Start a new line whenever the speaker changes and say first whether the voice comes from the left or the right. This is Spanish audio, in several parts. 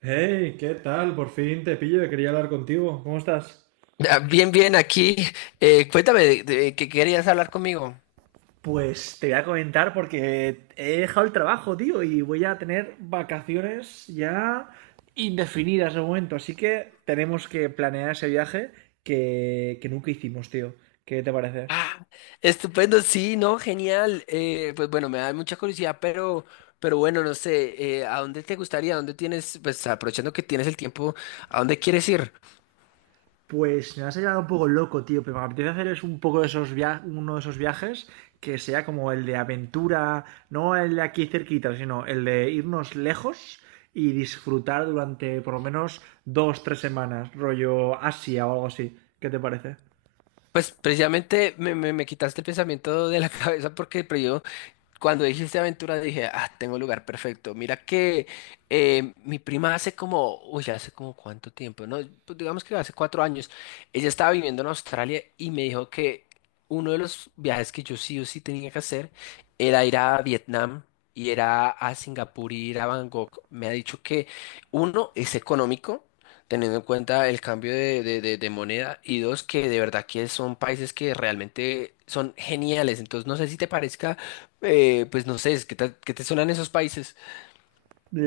right: Hey, ¿qué tal? Por fin te pillo, que quería hablar contigo. ¿Cómo estás?
left: Ah, bien, bien, aquí. Cuéntame, de ¿qué querías hablar conmigo?
right: Pues te voy a comentar porque he dejado el trabajo, tío, y voy a tener vacaciones ya indefinidas de momento. Así que tenemos que planear ese viaje que nunca hicimos, tío. ¿Qué te parece?
left: Ah, estupendo, sí, no, genial. Pues bueno, me da mucha curiosidad, pero bueno, no sé, ¿a dónde te gustaría? ¿A dónde tienes, pues aprovechando que tienes el tiempo, a dónde quieres ir?
right: Pues me vas a llevar un poco loco, tío, pero me apetece hacer es un poco de uno de esos viajes que sea como el de aventura, no el de aquí cerquita, sino el de irnos lejos y disfrutar durante por lo menos dos, tres semanas, rollo Asia o algo así. ¿Qué te parece?
left: Pues precisamente me quitaste el pensamiento de la cabeza porque cuando dijiste aventura dije, ah, tengo el lugar perfecto. Mira que mi prima hace como, uy, ya hace como cuánto tiempo, no, pues digamos que hace 4 años, ella estaba viviendo en Australia y me dijo que uno de los viajes que yo sí o sí tenía que hacer era ir a Vietnam y era a Singapur y ir a Bangkok. Me ha dicho que uno es económico, teniendo en cuenta el cambio de moneda, y dos, que de verdad que son países que realmente son geniales. Entonces no sé si te parezca, pues no sé, ¿qué te suenan esos países?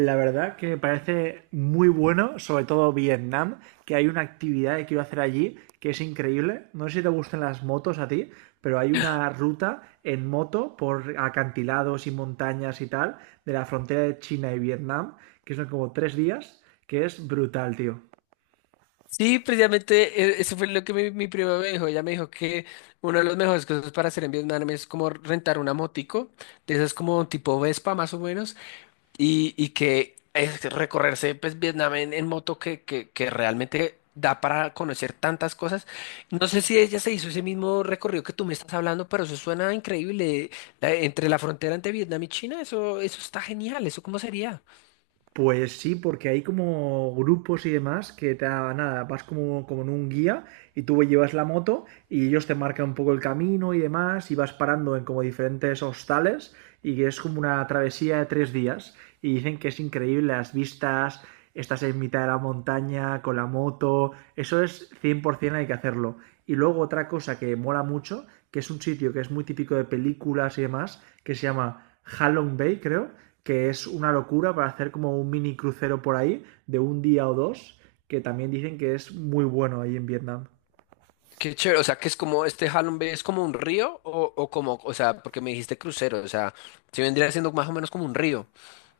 right: La verdad que me parece muy bueno, sobre todo Vietnam, que hay una actividad que quiero hacer allí que es increíble. No sé si te gustan las motos a ti, pero hay una ruta en moto por acantilados y montañas y tal de la frontera de China y Vietnam, que son como 3 días, que es brutal, tío.
left: Sí, precisamente, eso fue lo que mi prima me dijo. Ella me dijo que una de las mejores cosas para hacer en Vietnam es como rentar una motico, de esas como tipo Vespa más o menos, y que es recorrerse pues Vietnam en moto, que realmente da para conocer tantas cosas. No sé si ella se hizo ese mismo recorrido que tú me estás hablando, pero eso suena increíble. Entre la frontera entre Vietnam y China, eso está genial. ¿Eso cómo sería?
right: Pues sí, porque hay como grupos y demás que nada, vas como, como en un guía y tú llevas la moto y ellos te marcan un poco el camino y demás y vas parando en como diferentes hostales y es como una travesía de 3 días y dicen que es increíble las vistas, estás en mitad de la montaña con la moto, eso es 100%, hay que hacerlo. Y luego otra cosa que mola mucho, que es un sitio que es muy típico de películas y demás, que se llama Halong Bay, creo, que es una locura para hacer como un mini crucero por ahí de un día o dos, que también dicen que es muy bueno ahí en Vietnam.
left: Qué chévere, o sea, que es como este Halong Bay es como un río o como, o sea, porque me dijiste crucero, o sea, se vendría siendo más o menos como un río.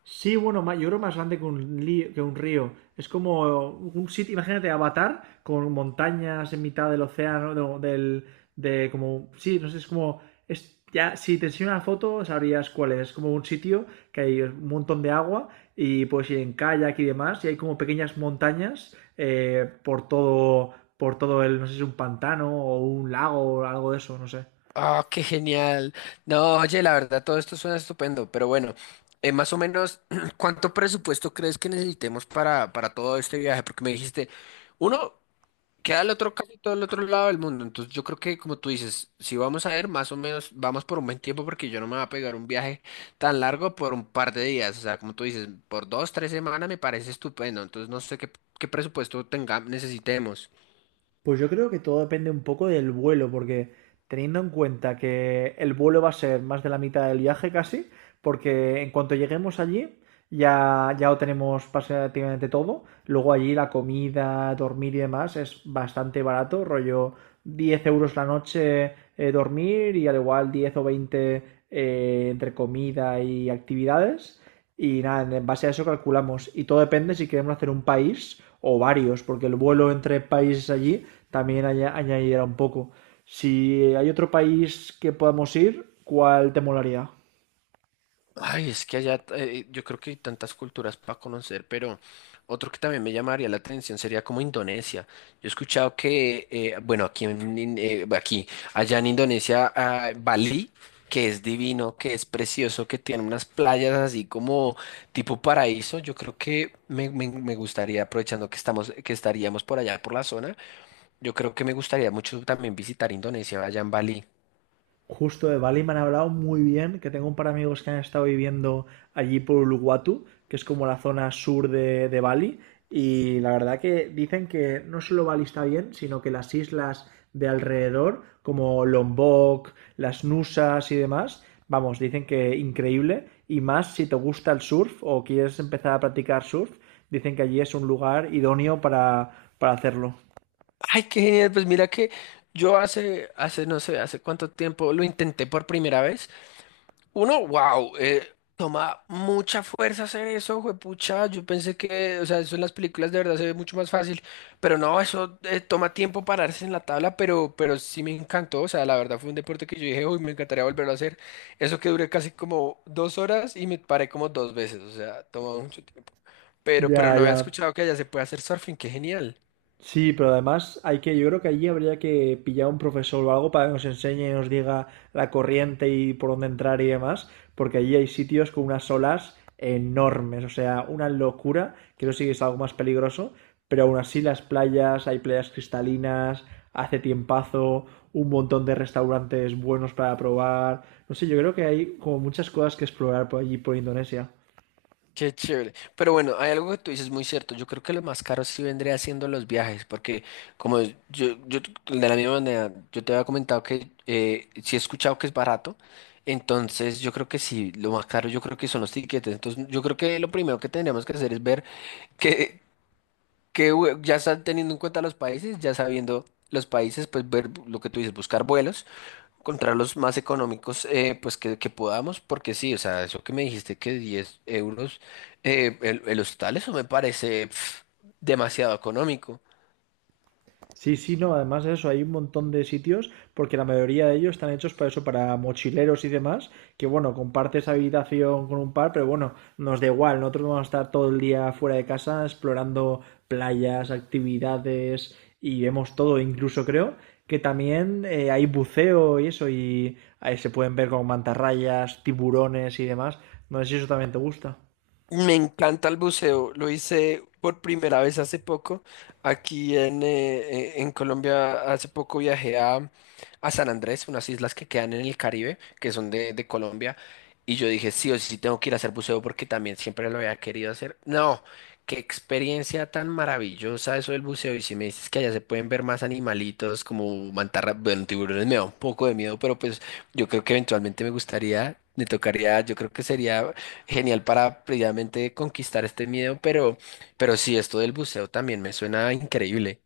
right: Sí, bueno, yo creo más grande que un río. Es como un sitio, imagínate, Avatar, con montañas en mitad del océano, no, del, de como, sí, no sé, es como, es, ya, si te enseño una foto sabrías cuál es. Es como un sitio que hay un montón de agua y puedes ir en kayak y demás, y hay como pequeñas montañas por todo, el, no sé si es un pantano o un lago o algo de eso, no sé.
left: Ah, qué genial. No, oye, la verdad, todo esto suena estupendo, pero bueno, más o menos, ¿cuánto presupuesto crees que necesitemos para todo este viaje? Porque me dijiste, uno, queda el otro casi todo el otro lado del mundo. Entonces yo creo que como tú dices, si vamos a ir, más o menos vamos por un buen tiempo, porque yo no me voy a pegar un viaje tan largo por un par de días. O sea, como tú dices, por dos, tres semanas me parece estupendo. Entonces no sé qué presupuesto tenga, necesitemos.
right: Pues yo creo que todo depende un poco del vuelo, porque teniendo en cuenta que el vuelo va a ser más de la mitad del viaje casi, porque en cuanto lleguemos allí ya, ya lo tenemos prácticamente todo. Luego allí la comida, dormir y demás es bastante barato, rollo 10 euros la noche dormir y al igual 10 o 20 entre comida y actividades. Y nada, en base a eso calculamos. Y todo depende si queremos hacer un país o varios, porque el vuelo entre países allí también añadirá un poco. Si hay otro país que podamos ir, ¿cuál te molaría?
left: Ay, es que allá, yo creo que hay tantas culturas para conocer, pero otro que también me llamaría la atención sería como Indonesia. Yo he escuchado que, bueno, aquí, aquí, allá en Indonesia, ah, Bali, que es divino, que es precioso, que tiene unas playas así como tipo paraíso. Yo creo que me gustaría, aprovechando que estamos, que estaríamos por allá por la zona, yo creo que me gustaría mucho también visitar Indonesia, allá en Bali.
right: Justo de Bali me han hablado muy bien, que tengo un par de amigos que han estado viviendo allí por Uluwatu, que es como la zona sur de Bali, y la verdad que dicen que no solo Bali está bien, sino que las islas de alrededor, como Lombok, las Nusas y demás, vamos, dicen que increíble, y más si te gusta el surf o quieres empezar a practicar surf, dicen que allí es un lugar idóneo para hacerlo.
left: Ay, qué genial. Pues mira que yo hace, no sé, hace cuánto tiempo lo intenté por primera vez. Uno, wow, toma mucha fuerza hacer eso, juepucha. Yo pensé que, o sea, eso en las películas de verdad se ve mucho más fácil, pero no, eso, toma tiempo pararse en la tabla, pero sí me encantó. O sea, la verdad fue un deporte que yo dije, uy, me encantaría volverlo a hacer. Eso que duré casi como 2 horas y me paré como dos veces, o sea, toma mucho tiempo. Pero
right: Ya,
left: no había
right: ya.
left: escuchado que allá se puede hacer surfing, qué genial.
right: Sí, pero además hay que, yo creo que allí habría que pillar un profesor o algo para que nos enseñe y nos diga la corriente y por dónde entrar y demás, porque allí hay sitios con unas olas enormes, o sea, una locura, que eso sí que es algo más peligroso, pero aún así las playas, hay playas cristalinas, hace tiempazo, un montón de restaurantes buenos para probar, no sé, yo creo que hay como muchas cosas que explorar por allí, por Indonesia.
left: Qué chévere. Pero bueno, hay algo que tú dices muy cierto. Yo creo que lo más caro sí vendría siendo los viajes, porque como yo de la misma manera, yo te había comentado que, sí he escuchado que es barato, entonces yo creo que sí, lo más caro yo creo que son los tiquetes. Entonces yo creo que lo primero que tendríamos que hacer es ver qué, ya están teniendo en cuenta los países, ya sabiendo los países, pues ver lo que tú dices, buscar vuelos, encontrar los más económicos, pues que podamos, porque sí, o sea, eso que me dijiste, que 10 euros, el hostal, eso me parece pf, demasiado económico.
right: Sí, sí, no, además de eso, hay un montón de sitios, porque la mayoría de ellos están hechos para eso, para mochileros y demás, que bueno, compartes habitación con un par, pero bueno, nos da igual, nosotros vamos a estar todo el día fuera de casa explorando playas, actividades y vemos todo, incluso creo que también hay buceo y eso, y ahí se pueden ver con mantarrayas, tiburones y demás. No sé si eso también te gusta.
left: Me encanta el buceo, lo hice por primera vez hace poco. Aquí en Colombia hace poco viajé a San Andrés, unas islas que quedan en el Caribe, que son de Colombia, y yo dije, sí o sí tengo que ir a hacer buceo porque también siempre lo había querido hacer. No, qué experiencia tan maravillosa eso del buceo, y si me dices que allá se pueden ver más animalitos como mantarras, bueno, tiburones me da un poco de miedo, pero pues yo creo que eventualmente me gustaría, me tocaría, yo creo que sería genial para previamente conquistar este miedo, pero sí, esto del buceo también me suena increíble.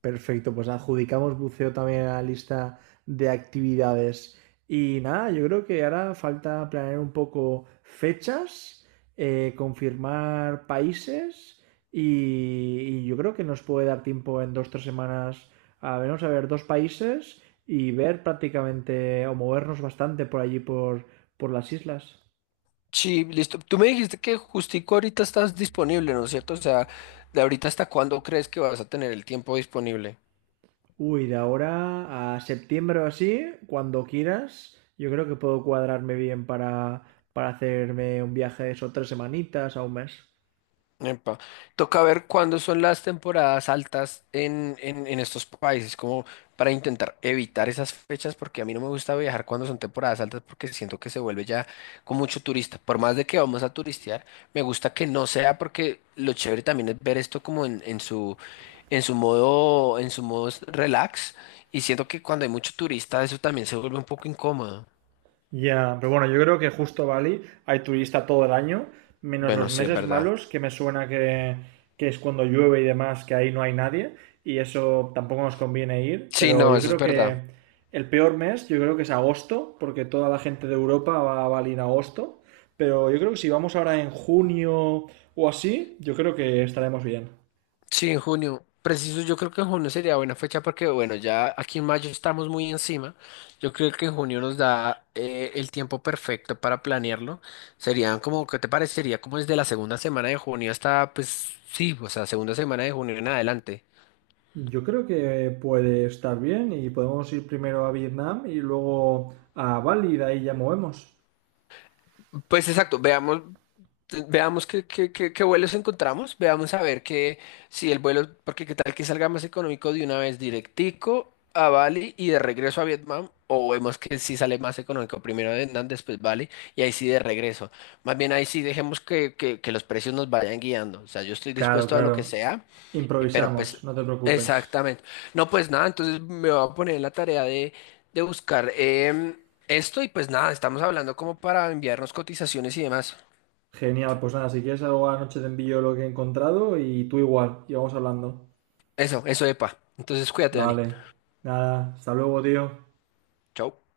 right: Perfecto, pues adjudicamos buceo también a la lista de actividades. Y nada, yo creo que ahora falta planear un poco fechas, confirmar países y yo creo que nos puede dar tiempo en 2 o 3 semanas a vernos a ver dos países y ver prácticamente o movernos bastante por allí por las islas.
left: Sí, listo. Tú me dijiste que justico ahorita estás disponible, ¿no es cierto? O sea, ¿de ahorita hasta cuándo crees que vas a tener el tiempo disponible?
right: Uy, de ahora a septiembre o así, cuando quieras, yo creo que puedo cuadrarme bien para hacerme un viaje de eso, 3 semanitas a un mes.
left: Epa. Toca ver cuándo son las temporadas altas en estos países, como para intentar evitar esas fechas, porque a mí no me gusta viajar cuando son temporadas altas, porque siento que se vuelve ya con mucho turista. Por más de que vamos a turistear, me gusta que no sea, porque lo chévere también es ver esto como en su modo, relax, y siento que cuando hay mucho turista, eso también se vuelve un poco incómodo.
right: Ya, pero bueno, yo creo que justo Bali hay turista todo el año, menos los
left: Bueno, sí, es
right: meses
left: verdad.
right: malos, que me suena que es cuando llueve y demás, que ahí no hay nadie, y eso tampoco nos conviene ir,
left: Sí,
right: pero
left: no,
right: yo
left: eso es
right: creo que
left: verdad.
right: el peor mes, yo creo que es agosto, porque toda la gente de Europa va a Bali en agosto, pero yo creo que si vamos ahora en junio o así, yo creo que estaremos bien.
left: Sí, en junio. Preciso, yo creo que en junio sería buena fecha porque, bueno, ya aquí en mayo estamos muy encima. Yo creo que en junio nos da, el tiempo perfecto para planearlo. Serían como, ¿qué te parecería? Como desde la segunda semana de junio hasta, pues sí, o sea, segunda semana de junio en adelante.
right: Yo creo que puede estar bien y podemos ir primero a Vietnam y luego a Bali y de ahí ya movemos.
left: Pues exacto, veamos. Veamos qué vuelos encontramos, veamos a ver que si el vuelo, porque qué tal que salga más económico de una vez directico a Bali y de regreso a Vietnam, o vemos que si sale más económico primero Vietnam, después Bali y ahí sí de regreso. Más bien ahí sí dejemos que los precios nos vayan guiando, o sea, yo estoy
right: Claro,
left: dispuesto a lo
right: claro.
left: que sea. Pero
right: Improvisamos,
left: pues,
right: no te preocupes.
left: exactamente. No, pues nada, entonces me voy a poner en la tarea de buscar, esto, y pues nada, estamos hablando como para enviarnos cotizaciones y demás.
right: Genial, pues nada, si quieres algo a la noche te envío lo que he encontrado y tú igual, y vamos hablando.
left: Eso, epa. Entonces, cuídate, Dani.
right: Vale, nada, hasta luego, tío.
left: Chao.